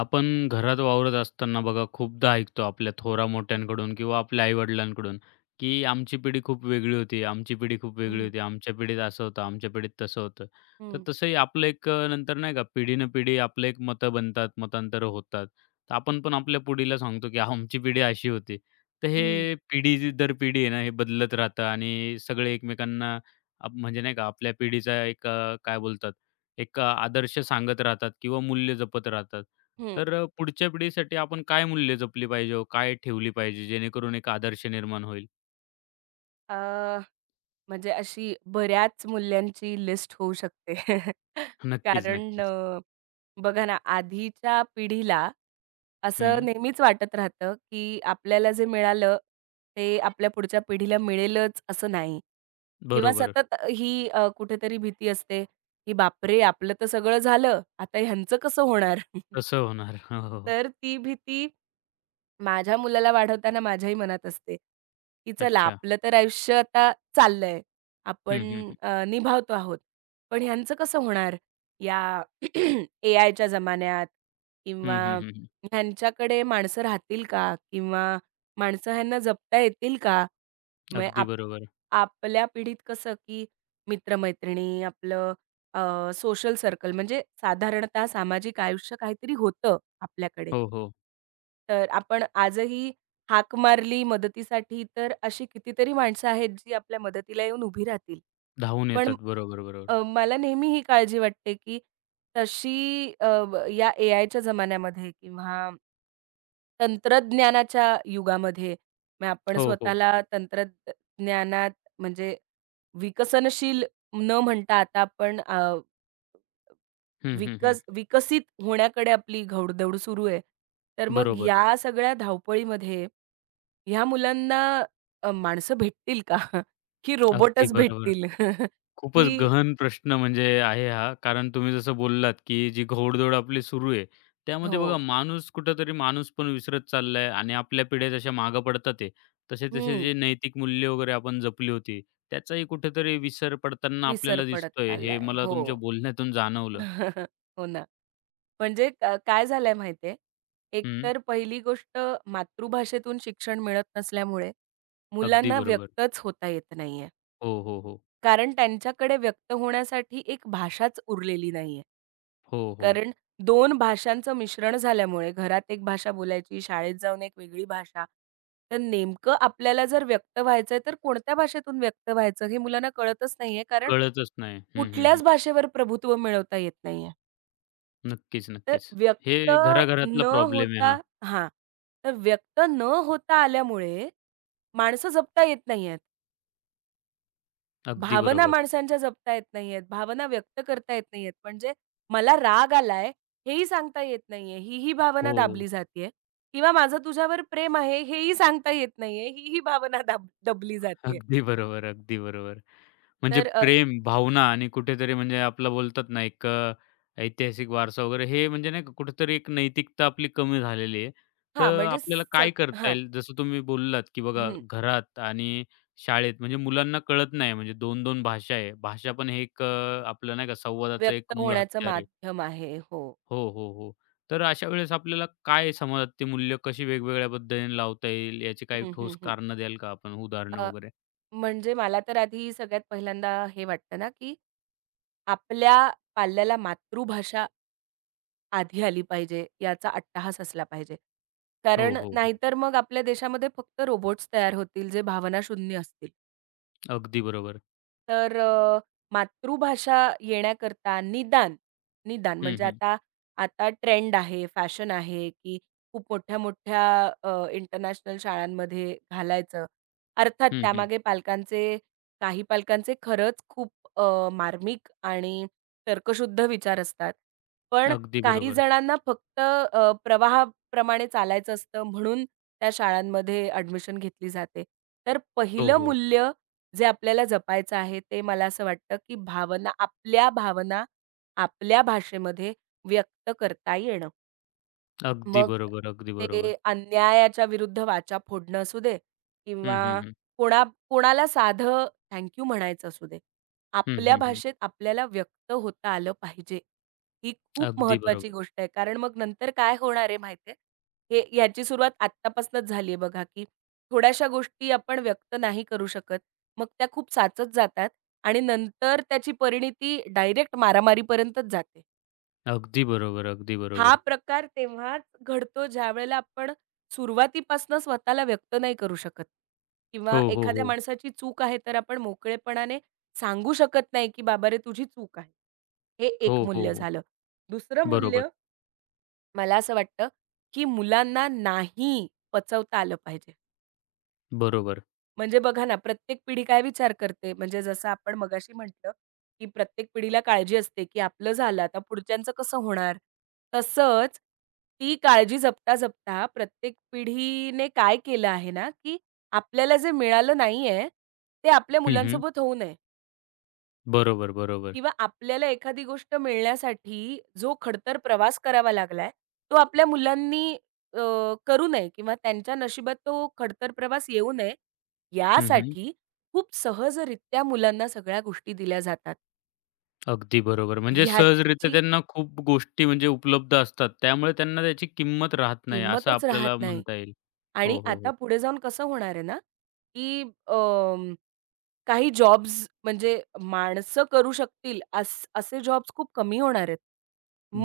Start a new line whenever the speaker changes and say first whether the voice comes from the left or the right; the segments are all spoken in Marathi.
left: आपण घरात वावरत असताना बघा खूपदा ऐकतो आपल्या
right: हं,
left: थोरा-मोठ्यांकडून किंवा आपल्या आई-वडिलांकडून, की आमची पिढी खूप वेगळी होती, आमची पिढी खूप वेगळी होती, आमच्या पिढीत असं होतं, आमच्या पिढीत तसं होतं. तर
right: हं,
left: तसंही आपलं नंतर नाही का पिढीनपिढी आपलं एक मतं बनतात, मतांतरं होतात. तर आपण पण आपल्या पिढीला सांगतो, की आमची पिढी अशी होती. तर
right: हं,
left: हे पिढी जी दर पिढी आहे ना, हे बदलत राहतं आणि सगळे एकमेकांना म्हणजे नाही का आपल्या पिढीचा काय बोलतात, आदर्श सांगत राहतात किंवा मूल्य जपत राहतात.
right: हं.
left: तर पुढच्या पिढीसाठी आपण काय मूल्य जपली पाहिजे हो? काय ठेवली पाहिजे जेणेकरून एक आदर्श निर्माण होईल?
right: अ, म्हणजे अशी बऱ्याच मूल्यांची लिस्ट होऊ शकते.
left: नक्कीच,
right: कारण
left: नक्कीच.
right: बघा ना, आधीच्या पिढीला असं
left: हं,
right: नेहमीच वाटत राहतं, की आपल्याला जे मिळालं, ते आपल्या पुढच्या पिढीला मिळेलच असं नाही किंवा
left: बरोबर.
right: सतत ही कुठेतरी भीती असते, की "बापरे! आपलं तर सगळं झालं, आता ह्यांचं कसं होणार?"
left: तसं होणार. हो, हो, हो.
right: तर ती भीती माझ्या मुलाला वाढवताना माझ्याही मनात असते, की चला
left: अच्छा.
right: आपलं तर आयुष्य आता चाललंय.
left: हं, हं,
right: आपण
left: हं.
right: निभावतो आहोत. पण ह्यांचं कसं होणार? या एआयच्या जमान्यात किंवा
left: हं, हं, हं, हं.
right: ह्यांच्याकडे माणसं राहतील का? किंवा माणसं ह्यांना जपता येतील का? मग
left: अगदी बरोबर.
right: आपल्या पिढीत कसं, की मित्र-मैत्रिणी, आपलं सोशल सर्कल म्हणजे साधारणतः सामाजिक आयुष्य काहीतरी होतं आपल्याकडे.
left: हो, हो.
right: तर आपण आजही हाक मारली मदतीसाठी, तर अशी कितीतरी माणसं आहेत, जी आपल्या मदतीला येऊन उभी राहतील.
left: धावून
right: पण
left: येतात. बरोबर, बरोबर.
right: मला नेहमी ही काळजी वाटते, की तशी अ, ब या एआयच्या जमान्यामध्ये किंवा तंत्रज्ञानाच्या युगामध्ये मग आपण
left: हो, हो.
right: स्वतःला तंत्रज्ञानात म्हणजे विकसनशील न म्हणता आता आपण अ
left: हं, हं, हं.
right: विकस विकसित होण्याकडे आपली घौडदौड सुरू आहे. तर मग
left: बरोबर.
right: या सगळ्या धावपळीमध्ये ह्या मुलांना माणसं भेटतील का? की
left: अगदी
right: रोबोटच
left: बरोबर.
right: भेटतील?
left: खूपच
right: की
left: गहन प्रश्न म्हणजे आहे हा. कारण तुम्ही जसं बोललात, की जी घोडदौड आपली सुरू आहे, त्यामध्ये
right: हो.
left: बघा माणूस कुठेतरी माणूस पण विसरत चाललाय आणि आपल्या पिढ्या जशा मागे पडतात आहे, तसे-तसे
right: हं.
left: जे नैतिक मूल्य वगैरे आपण जपली होती, त्याचाही कुठेतरी विसर पडताना
right: विसर
left: आपल्याला
right: पडत
left: दिसतोय. हे
right: चाललाय.
left: मला
right: हो.
left: तुमच्या बोलण्यातून जाणवलं.
right: हो ना. म्हणजे काय झालंय माहिती
left: हं,
right: एकतर पहिली गोष्ट मातृभाषेतून शिक्षण मिळत नसल्यामुळे
left: अगदी
right: मुलांना
left: बरोबर.
right: व्यक्तच होता येत नाहीये.
left: हो, हो, हो.
right: कारण त्यांच्याकडे व्यक्त होण्यासाठी एक भाषाच उरलेली नाहीये.
left: हो, हो.
right: कारण दोन भाषांचं मिश्रण झाल्यामुळे घरात एक भाषा बोलायची, शाळेत जाऊन एक वेगळी भाषा. तर नेमकं आपल्याला जर व्यक्त व्हायचंय, तर कोणत्या भाषेतून व्यक्त व्हायचं हे मुलांना कळतच नाहीये. कारण
left: कळतच नाही. हं, हं, हं.
right: कुठल्याच भाषेवर प्रभुत्व मिळवता येत नाहीये.
left: नक्कीच,
right: तर
left: नक्कीच. हे
right: व्यक्त
left: घराघरातला
right: न
left: प्रॉब्लेम आहे
right: होता
left: हा.
right: हां. तर व्यक्त न होता आल्यामुळे माणसं जगता येत नाहीयेत.
left: अगदी
right: भावना
left: बरोबर.
right: माणसांच्या जपता येत नाहीयेत, भावना व्यक्त करता येत नाहीयेत. म्हणजे मला राग आलाय हेही सांगता येत नाहीये, ही भावना
left: हो.
right: दाबली जातीये किंवा माझं तुझ्यावर प्रेम आहे हेही सांगता येत नाहीये, ही भावना दबली जातीये.
left: अगदी बरोबर, अगदी बरोबर. म्हणजे
right: तर अ,
left: प्रेम, भावना आणि कुठेतरी म्हणजे आपलं बोलतात ना, ऐतिहासिक वारसा वगैरे हे म्हणजे नाही का कुठेतरी एक नैतिकता आपली कमी झालेली आहे.
right: हां,
left: तर
right: म्हणजे
left: आपल्याला
right: सग
left: काय करता
right: हां,
left: येईल? जसं तुम्ही बोललात, की बघा
right: हं.
left: घरात आणि शाळेत म्हणजे मुलांना कळत नाही म्हणजे 2-2 भाषा आहे. भाषा पण हे आपलं नाही का संवादाचं
right: व्यक्त
left: एक मूळ
right: होण्याचं
left: हत्यार आहे.
right: माध्यम आहे. हो.
left: हो, हो, हो. तर अशा वेळेस आपल्याला काय समाजात ती मूल्य कशी वेगवेगळ्या पद्धतीने लावता येईल, याची काही
right: हं, हं,
left: ठोस
right: हं.
left: कारणं द्याल का आपण उदाहरणं
right: अ,
left: वगैरे?
right: म्हणजे मला तर आधी सगळ्यात पहिल्यांदा हे वाटतं ना, की आपल्या पाल्याला मातृभाषा आधी आली पाहिजे, याचा अट्टाहास असला पाहिजे.
left: हो,
right: कारण
left: हो, हो.
right: नाहीतर मग आपल्या देशामध्ये फक्त रोबोट्स तयार होतील, जे भावनाशून्य असतील.
left: अगदी बरोबर.
right: तर अ, मातृभाषा येण्याकरता निदान
left: हं,
right: म्हणजे
left: हं.
right: आता आता ट्रेंड आहे, फॅशन आहे, की खूप मोठ्या-मोठ्या इंटरनॅशनल शाळांमध्ये घालायचं. अर्थात
left: हं, हं.
right: त्यामागे काही पालकांचे खरंच खूप मार्मिक आणि तर्कशुद्ध विचार असतात. पण
left: अगदी
right: काही
left: बरोबर.
right: जणांना फक्त प्रवाहाप्रमाणे चालायचं असतं म्हणून त्या शाळांमध्ये ॲडमिशन घेतली जाते. तर
left: हो,
right: पहिलं
left: हो.
right: मूल्य जे आपल्याला जपायचं आहे, ते मला असं वाटतं, की आपल्या भावना आपल्या भाषेमध्ये व्यक्त करता येणं.
left: अगदी
right: मग
left: बरोबर, अगदी
right: ते
left: बरोबर.
right: अन्यायाच्या विरुद्ध वाचा फोडणं असू दे
left: हं,
right: किंवा
left: हं, हं.
right: कोणा कोणाला साधं थँक म्हणायचं असू दे.
left: हं,
right: आपल्या
left: हं, हं.
right: भाषेत आपल्याला व्यक्त होता आलं पाहिजे. ही खूप
left: अगदी
right: महत्वाची
left: बरोबर.
right: गोष्ट आहे. कारण मग नंतर काय होणार आहे माहिती आहे? हे याची सुरुवात आत्तापासूनच झाली आहे बघा, की थोड्याशा गोष्टी आपण व्यक्त नाही करू शकत. मग त्या खूप साचत जातात आणि नंतर त्याची परिणिती डायरेक्ट मारामारीपर्यंतच जाते.
left: अगदी बरोबर, अगदी
right: हा
left: बरोबर.
right: प्रकार तेव्हाच घडतो ज्यावेळेला आपण सुरुवातीपासनं स्वतःला व्यक्त नाही करू शकत किंवा
left: हो, हो,
right: एखाद्या
left: हो.
right: माणसाची चूक आहे तर आपण मोकळेपणाने सांगू शकत नाही, की "बाबा रे तुझी चूक आहे." हे
left: हो,
right: एक
left: हो,
right: मूल्य
left: हो.
right: झालं. दुसरं
left: बरोबर,
right: मूल्य मला असं वाटतं, की मुलांना नाही पचवता आलं पाहिजे.
left: बरोबर.
right: म्हणजे बघा ना, प्रत्येक पिढी काय विचार करते, म्हणजे जसं आपण मगाशी म्हटलं, की प्रत्येक पिढीला काळजी असते, की आपलं झालं, आता पुढच्यांचं कसं होणार? तसंच ती काळजी जपता-जपता प्रत्येक पिढीने काय केलं आहे ना, की आपल्याला जे मिळालं नाहीये, ते आपल्या
left: हं, हं.
right: मुलांसोबत होऊ नये.
left: बरोबर, बरोबर.
right: किंवा आपल्याला एखादी गोष्ट मिळण्यासाठी जो खडतर प्रवास करावा लागलाय, तो आपल्या मुलांनी अ, करू नये किंवा त्यांच्या नशिबात तो खडतर प्रवास येऊ नये,
left: हं, हं.
right: यासाठी खूप सहजरित्या मुलांना सगळ्या गोष्टी दिल्या जातात.
left: अगदी बरोबर. म्हणजे सहजरित्या
right: ह्याची
left: त्यांना खूप गोष्टी म्हणजे उपलब्ध असतात. त्यामुळे त्यांना त्याची किंमत राहत नाही असं
right: किंमतच राहत
left: आपल्याला
right: नाही.
left: म्हणता येईल.
right: आणि
left: हो, हो,
right: आता
left: हो.
right: पुढे जाऊन कसं होणार आहे ना, की काही जॉब्स म्हणजे माणसं करू शकतील असे जॉब्स खूप कमी होणार आहेत.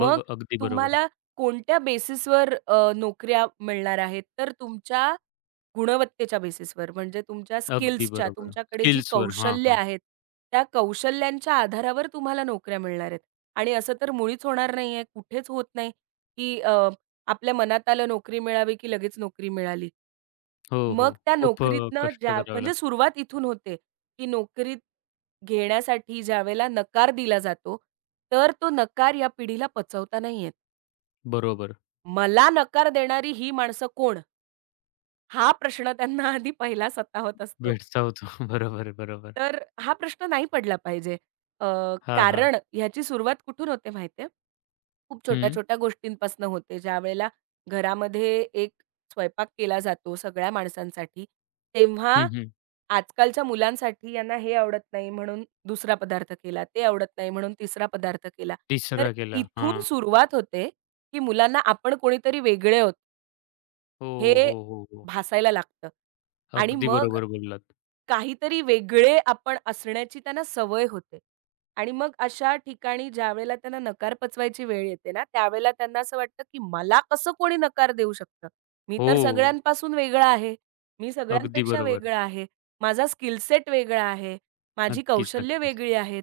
left: अगदी बरोबर.
right: तुम्हाला कोणत्या बेसिसवर नोकऱ्या मिळणार आहेत? तर तुमच्या गुणवत्तेच्या बेसिसवर म्हणजे तुमच्या
left: अगदी
right: स्किल्सच्या,
left: बरोबर.
right: तुमच्याकडे जी
left: स्किल्सवर. हां,
right: कौशल्य
left: हां.
right: आहेत, त्या कौशल्यांच्या आधारावर तुम्हाला नोकऱ्या मिळणार आहेत. आणि असं तर मुळीच होणार नाहीये, कुठेच होत नाही, की आपल्या मनात आलं नोकरी मिळावी, की लगेच नोकरी मिळाली.
left: हो, हो.
right: मग त्या
left: खूप अ,
right: नोकरीतनं
left: कष्ट
right: ज्या
left: करावे
right: म्हणजे
left: लागतात.
right: सुरुवात इथून होते. की नोकरीत घेण्यासाठी ज्यावेळेला नकार दिला जातो, तर तो नकार या पिढीला पचवता नाही येत.
left: बरोबर.
right: मला नकार देणारी ही माणसं कोण? हा प्रश्न त्यांना आधी पहिला सतावत असतो.
left: भेडसावतो. बरोबर आहे, बरोबर.
right: तर हा प्रश्न नाही पडला पाहिजे. अ,
left: हां, हां.
right: कारण ह्याची सुरुवात कुठून होते माहिती आहे? खूप
left: हं.
right: छोट्या-छोट्या गोष्टींपासून होते. ज्यावेळेला घरामध्ये एक स्वयंपाक केला जातो सगळ्या माणसांसाठी,
left: हं,
right: तेव्हा
left: हं.
right: आजकालच्या मुलांसाठी यांना हे आवडत नाही म्हणून दुसरा पदार्थ केला, ते आवडत नाही म्हणून तिसरा पदार्थ केला. तर
left: तिसरा गेला.
right: इथून
left: हां.
right: सुरुवात होते, की मुलांना आपण कोणीतरी वेगळे आहोत
left: हो,
right: हे
left: हो, हो, हो.
right: भासायला लागतं आणि
left: अगदी
right: मग
left: बरोबर बोललात.
right: काहीतरी वेगळे आपण असण्याची त्यांना सवय होते आणि मग अशा ठिकाणी ज्यावेळेला त्यांना नकार पचवायची वेळ येते ना, त्यावेळेला त्यांना असं वाटतं, की मला कसं कोणी नकार देऊ शकतं? मी तर
left: हो,
right: सगळ्यांपासून वेगळा आहे. मी
left: अगदी
right: सगळ्यांपेक्षा
left: बरोबर.
right: वेगळा आहे. माझा स्किल सेट वेगळा आहे. माझी
left: नक्कीच,
right: कौशल्य
left: नक्कीच.
right: वेगळी आहेत.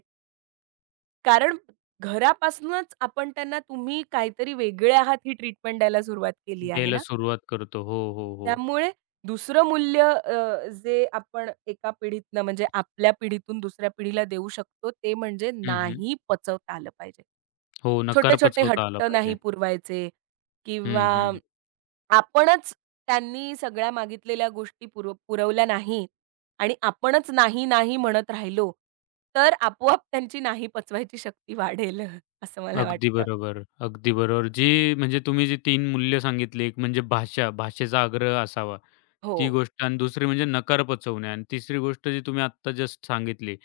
right: कारण घरापासूनच आपण त्यांना तुम्ही काहीतरी वेगळे आहात ही ट्रीटमेंट द्यायला सुरुवात केली आहे
left: द्यायला
right: ना.
left: सुरुवात करतो. हो, हो, हो.
right: त्यामुळे दुसरं मूल्य जे आपण एका पिढीतनं म्हणजे आपल्या पिढीतून दुसऱ्या पिढीला देऊ शकतो ते म्हणजे
left: हं, हं.
right: नाही पचवता आलं पाहिजे.
left: हो, नकार
right: छोटे-छोटे
left: पचवता आला
right: हट्ट नाही
left: पाहिजे.
right: पुरवायचे किंवा
left: हं, हं, हं.
right: आपणच त्यांनी सगळ्या मागितलेल्या गोष्टी पुरवल्या नाही आणि आपणच नाही, नाही म्हणत राहिलो, तर आपोआप त्यांची नाही पचवायची शक्ती वाढेल असं मला
left: अगदी
right: वाटतं.
left: बरोबर, अगदी बरोबर. जी म्हणजे तुम्ही जी 3 मूल्य सांगितली, एक म्हणजे भाषा, भाषेचा आग्रह असावा.
right: हो,
left: ती गोष्ट आणि दुसरी म्हणजे नकार पचवणे आणि तिसरी गोष्ट जी तुम्ही आत्ता जस्ट सांगितली.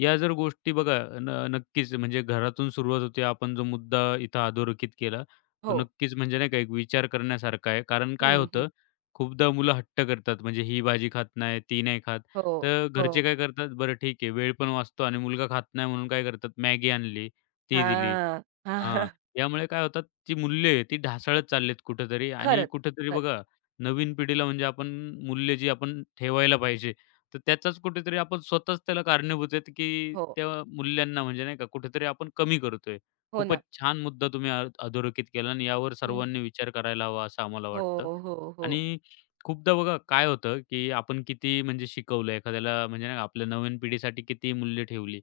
left: या जर गोष्टी बघा न नक्कीच म्हणजे घरातून सुरुवात होते. आपण जो मुद्दा इथं अधोरेखित केला, तो
right: हो.
left: नक्कीच म्हणजे नाही का एक विचार करण्यासारखा आहे. कारण काय
right: हं, हं.
left: होतं, खूपदा मुलं हट्ट करतात म्हणजे ही भाजी खात नाही, ती नाही खात.
right: हो,
left: तर घरचे
right: हो.
left: काय करतात, बरं ठीक आहे, वेळ पण वाचतो आणि मुलगा खात नाही म्हणून काय करतात, मॅगी आणली, ती दिली.
right: हां.
left: हां, यामुळे काय होतात ती मूल्य आहे ती ढासळत चाललीत कुठेतरी आणि
right: खरंच,
left: कुठेतरी
right: खरंच.
left: बघा नवीन पिढीला म्हणजे आपण मूल्य जी आपण ठेवायला पाहिजे, तर त्याचाच कुठेतरी आपण स्वतःच त्याला कारणीभूत आहेत, की
right: हो,
left: त्या मूल्यांना म्हणजे नाही का कुठेतरी आपण कमी करतोय.
right: हो
left: खूपच
right: ना.
left: छान मुद्दा तुम्ही अधोरेखित केला आणि यावर
right: हं.
left: सर्वांनी विचार करायला हवा असं आम्हाला
right: हो,
left: वाटतं.
right: हो, हो.
left: आणि खूपदा बघा काय होतं, की आपण किती म्हणजे शिकवलं एखाद्याला म्हणजे नाही का आपल्या नवीन पिढीसाठी किती मूल्य ठेवली.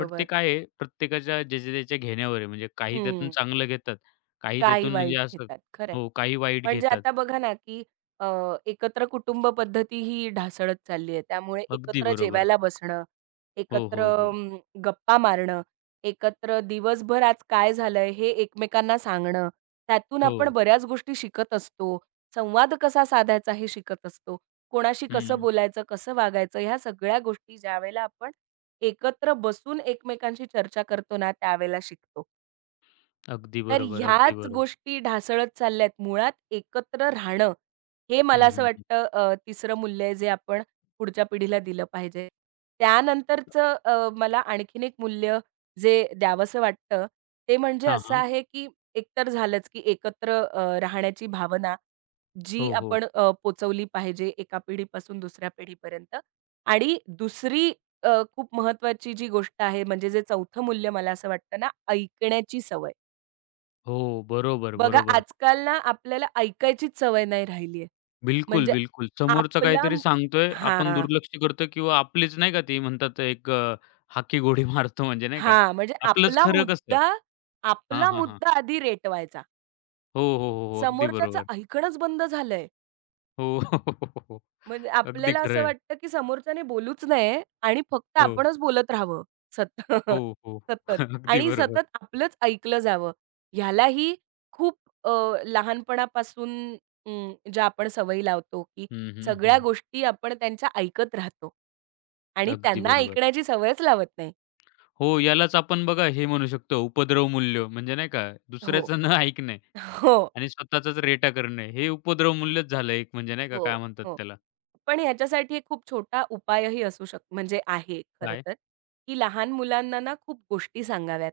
left: बट ते काय आहे, प्रत्येकाच्या ज्याच्या त्याच्या घेण्यावर आहे. म्हणजे काही त्यातून
right: हं.
left: चांगलं घेतात, काही
right: काही
left: त्यातून म्हणजे
right: वाईट
left: असं
right: घेतात. खरं आहे.
left: हो, काही वाईट
right: म्हणजे
left: घेतात.
right: आता बघा ना, की अ, एकत्र कुटुंब पद्धती ही ढासळत चालली आहे. त्यामुळे
left: अगदी
right: एकत्र
left: बरोबर.
right: जेवायला बसणं,
left: हो,
right: एकत्र
left: हो, हो.
right: गप्पा मारणं, एकत्र दिवसभर आज काय झालंय हे एकमेकांना सांगणं. त्यातून
left: हो.
right: आपण बऱ्याच गोष्टी शिकत असतो. संवाद कसा साधायचा हे शिकत असतो. कोणाशी कसं
left: हं.
right: बोलायचं, कसं वागायचं ह्या सगळ्या गोष्टी ज्यावेळेला आपण एकत्र बसून एकमेकांशी चर्चा करतो ना, त्यावेळेला शिकतो.
left: अगदी
right: तर
left: बरोबर, अगदी
right: ह्याच
left: बरोबर.
right: गोष्टी ढासळत चालल्यात. मुळात एकत्र राहणं, हे
left: हं,
right: मला असं
left: हं, हं.
right: वाटतं तिसरं मूल्य आहे जे आपण पुढच्या पिढीला दिलं पाहिजे. त्यानंतरचं मला आणखीन एक मूल्य जे द्यावंसं वाटतं, ते म्हणजे
left: हां,
right: असं
left: हां.
right: आहे की एकतर झालंच की एकत्र राहण्याची भावना जी
left: हो, हो.
right: आपण पोहचवली पाहिजे एका पिढीपासून दुसऱ्या पिढीपर्यंत. आणि दुसरी अ, खूप महत्त्वाची जी गोष्ट आहे म्हणजे जे चौथं मूल्य मला असं वाटतं ना, ऐकण्याची सवय.
left: हो. बरोबर,
right: बघा,
left: बरोबर.
right: आजकाल ना आपल्याला ऐकायचीच सवय नाही राहिली आहे.
left: बिलकुल,
right: म्हणजे
left: बिलकुल. समोरचा
right: आपला
left: काहीतरी सांगतोय, आपण
right: हां,
left: दुर्लक्ष करतो किंवा आपलीच नाही का ती म्हणतात हाकी गोडी मारतो म्हणजे नाही का?
right: हां. म्हणजे
left: आपलंच खरं कसं? हां,
right: आपला
left: हां, हां.
right: मुद्दा आधी रेटवायचा.
left: हो, हो, हो, हो. अगदी
right: समोरच्याचं
left: बरोबर.
right: ऐकणंच बंद झालंय.
left: हो. हो हो, हो, हो.
right: म्हणजे
left: अगदी
right: आपल्याला असं
left: खरं
right: वाटतं, की समोरच्याने बोलूच नये आणि फक्त
left: हो.
right: आपणच बोलत राहावं सतत
left: हो, हो.
right: सतत
left: अगदी
right: आणि
left: बरोबर.
right: सतत आपलंच ऐकलं जावं. ह्यालाही खूप अ, लहानपणापासून ज्या आपण सवयी लावतो, की
left: हं, हं,
right: सगळ्या
left: हं.
right: गोष्टी आपण त्यांच्या ऐकत राहतो आणि
left: अगदी
right: त्यांना
left: बरोबर.
right: ऐकण्याची सवयच लावत नाही.
left: हो, यालाच आपण बघा हे म्हणू शकतो उपद्रव मूल्य म्हणजे नाही का
right: हो.
left: दुसऱ्याचं न ऐकणे
right: हो,
left: आणि स्वतःचाच रेटा करणे हे उपद्रव मूल्यच झालं एक म्हणजे नाही का
right: हो,
left: काय म्हणतात
right: हो.
left: त्याला
right: पण ह्याच्यासाठी एक खूप छोटा उपायही असू शक म्हणजे आहे खरं
left: काय?
right: तर, की लहान मुलांना ना खूप गोष्टी सांगाव्यात.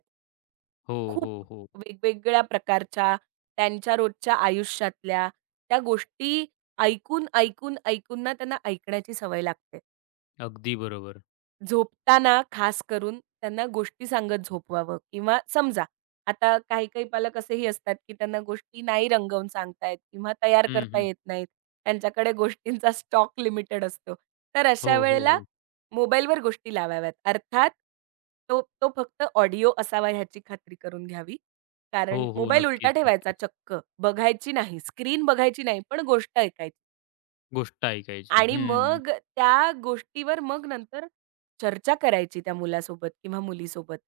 left: हो,
right: खूप
left: हो, हो.
right: वेगवेगळ्या प्रकारच्या, त्यांच्या रोजच्या आयुष्यातल्या त्या गोष्टी ऐकून, ऐकून, ऐकून ना त्यांना ऐकण्याची सवय लागते.
left: अगदी बरोबर.
right: झोपताना खास करून त्यांना गोष्टी सांगत झोपवावं किंवा समजा आता काही-काही पालक असेही असतात, की त्यांना गोष्टी नाही रंगवून सांगतायत, येत किंवा तयार
left: हं,
right: करता
left: हं.
right: येत नाहीत. त्यांच्याकडे गोष्टींचा स्टॉक लिमिटेड असतो. तर अशा
left: हो, हो,
right: वेळेला
left: हो.
right: मोबाईलवर गोष्टी लावाव्यात. अर्थात तो तो फक्त ऑडिओ असावा ह्याची खात्री करून घ्यावी.
left: हो,
right: कारण
left: हो.
right: मोबाईल उलटा
left: नक्कीच,
right: ठेवायचा
left: नक्कीच.
right: चक्क. बघायची नाही, स्क्रीन बघायची नाही, पण गोष्ट ऐकायची.
left: गोष्ट ऐकायची.
right: आणि
left: हं.
right: मग त्या गोष्टीवर मग नंतर चर्चा करायची त्या मुलासोबत किंवा मुलीसोबत,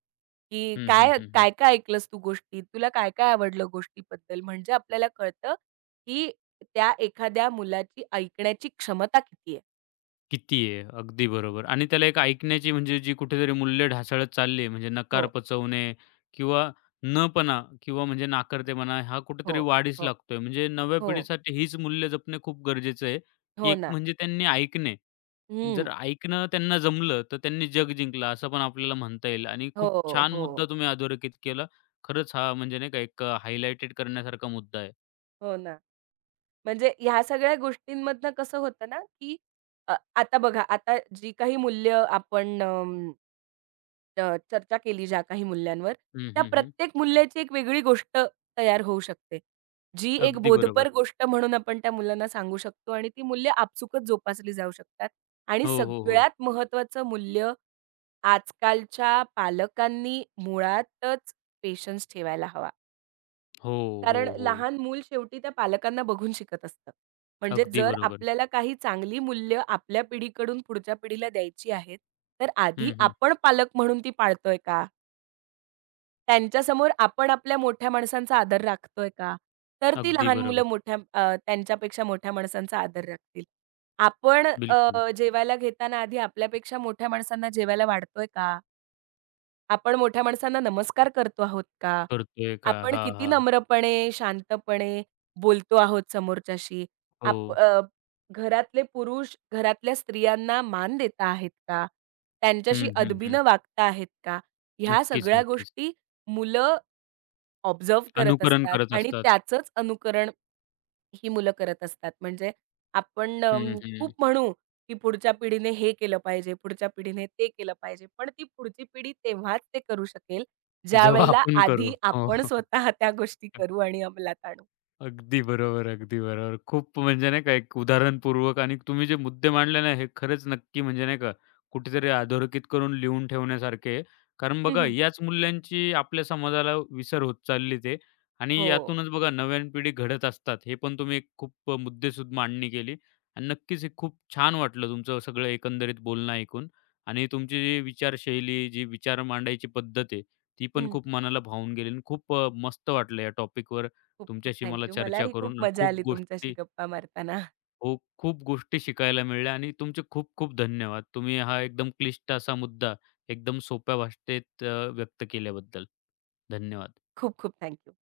right: की
left: हं, हं, हं, हं.
right: काय-काय ऐकलंस तू गोष्टीत? तुला काय-काय आवडलं गोष्टीबद्दल?" म्हणजे आपल्याला कळतं, की त्या एखाद्या मुलाची ऐकण्याची क्षमता किती आहे.
left: किती आहे? अगदी बरोबर आणि त्याला एक ऐकण्याची म्हणजे जी कुठेतरी मूल्य ढासळत चालली आहे, म्हणजे
right: हो,
left: नकार पचवणे किंवा नपणा किंवा म्हणजे नाकारतेपणा हा
right: हो,
left: कुठेतरी वाढीस
right: हो,
left: लागतोय. म्हणजे नव्या
right: हो,
left: पिढीसाठी हीच मूल्य जपणे खूप गरजेचं आहे,
right: हो
left: एक
right: ना.
left: म्हणजे त्यांनी ऐकणे.
right: हं.
left: जर ऐकणं त्यांना जमलं, तर त्यांनी जग जिंकलं असं पण आपल्याला म्हणता येईल आणि
right: हो,
left: खूप छान
right: हो,
left: मुद्दा तुम्ही अधोरेखित केला. खरंच हा म्हणजे नाही का हायलाइटेड करण्यासारखा मुद्दा आहे.
right: हो ना. म्हणजे ह्या सगळ्या गोष्टींमधनं कसं होतं ना, की आता बघा, आता जी काही मूल्य आपण चर्चा केली ज्या काही मूल्यांवर,
left: हं,
right: त्या
left: हं, हं.
right: प्रत्येक मूल्याची एक वेगळी गोष्ट तयार होऊ शकते. जी एक
left: अगदी
right: बोधपर
left: बरोबर.
right: गोष्ट म्हणून आपण त्या मुलांना सांगू शकतो आणि ती मूल्य आपसुकच जोपासली जाऊ शकतात. आणि
left: हो, हो, हो.
right: सगळ्यात महत्त्वाचं मूल्य आजकालच्या पालकांनी मुळातच पेशन्स ठेवायला हवा.
left: हो, हो,
right: कारण
left: हो.
right: लहान मूल शेवटी त्या पालकांना बघून शिकत असतं. म्हणजे
left: अगदी
right: जर
left: बरोबर.
right: आपल्याला काही चांगली मूल्य आपल्या पिढीकडून पुढच्या पिढीला द्यायची आहेत, तर आधी
left: हं, हं.
right: आपण पालक म्हणून ती पाळतोय का? त्यांच्यासमोर आपण आपल्या मोठ्या माणसांचा आदर राखतोय का? तर ती
left: अगदी
right: लहान मुलं
left: बरोबर.
right: त्यांच्यापेक्षा मोठ्या माणसांचा आदर राखतील. आपण
left: बिलकुल.
right: जेवायला घेताना आधी आपल्यापेक्षा मोठ्या माणसांना जेवायला वाढतोय का? आपण मोठ्या माणसांना नमस्कार करतो आहोत का?
left: करतोय का?
right: आपण
left: हा,
right: किती
left: हां.
right: नम्रपणे, शांतपणे बोलतो आहोत समोरच्याशी?
left: हो.
right: आप अ, घरातले पुरुष घरातल्या स्त्रियांना मान देता आहेत का? त्यांच्याशी
left: हं, हं, हं.
right: अदबीनं वागता आहेत का? ह्या
left: नक्कीच,
right: सगळ्या
left: नक्कीच.
right: गोष्टी मुलं ऑब्झर्व्ह करत
left: अनुकरण
right: असतात
left: करत
right: आणि
left: असतात.
right: त्याचंच अनुकरण ही मुलं करत असतात. म्हणजे आपण
left: हं, हं.
right: खूप म्हणू, की पुढच्या पिढीने हे केलं पाहिजे, पुढच्या पिढीने ते केलं पाहिजे. पण ती पुढची पिढी तेव्हाच ते करू शकेल,
left: जेव्हा
right: ज्यावेळेला
left: आपण करू.
right: आधी
left: हो.
right: आपण स्वतः त्या गोष्टी करू आणि अंमलात आणू.
left: अगदी बरोबर, अगदी बरोबर. खूप म्हणजे नाही का एक उदाहरणपूर्वक आणि तुम्ही जे मुद्दे मांडले ना, हे खरंच नक्की म्हणजे नाही का कुठेतरी अधोरेखित करून लिहून ठेवण्यासारखे आहे. कारण बघा
right: हं,
left: याच मूल्यांची आपल्या समाजाला विसर होत चालली ते आणि
right: हो.
left: यातूनच बघा नव्यान पिढी घडत असतात. हे पण तुम्ही एक खूप मुद्देसूद मांडणी केली आणि नक्कीच हे खूप छान वाटलं तुमचं सगळं एकंदरीत बोलणं ऐकून आणि तुमची जी विचारशैली, जी विचार मांडायची पद्धत आहे, ती पण
right: हं.
left: खूप मनाला भावून गेली आणि खूप मस्त वाटलं या टॉपिकवर
right: खूप खूप
left: तुमच्याशी मला
right: थँक
left: चर्चा
right: मलाही खूप
left: करून
right: मजा
left: खूप
right: आली तुमच्याशी
left: गोष्टी
right: गप्पा मारताना.
left: हो, खूप गोष्टी शिकायला मिळाल्या आणि तुमचे खूप खूप धन्यवाद. तुम्ही हा एकदम क्लिष्ट असा मुद्दा एकदम सोप्या भाषेत व्यक्त केल्याबद्दल. धन्यवाद.
right: खूप खूप थँक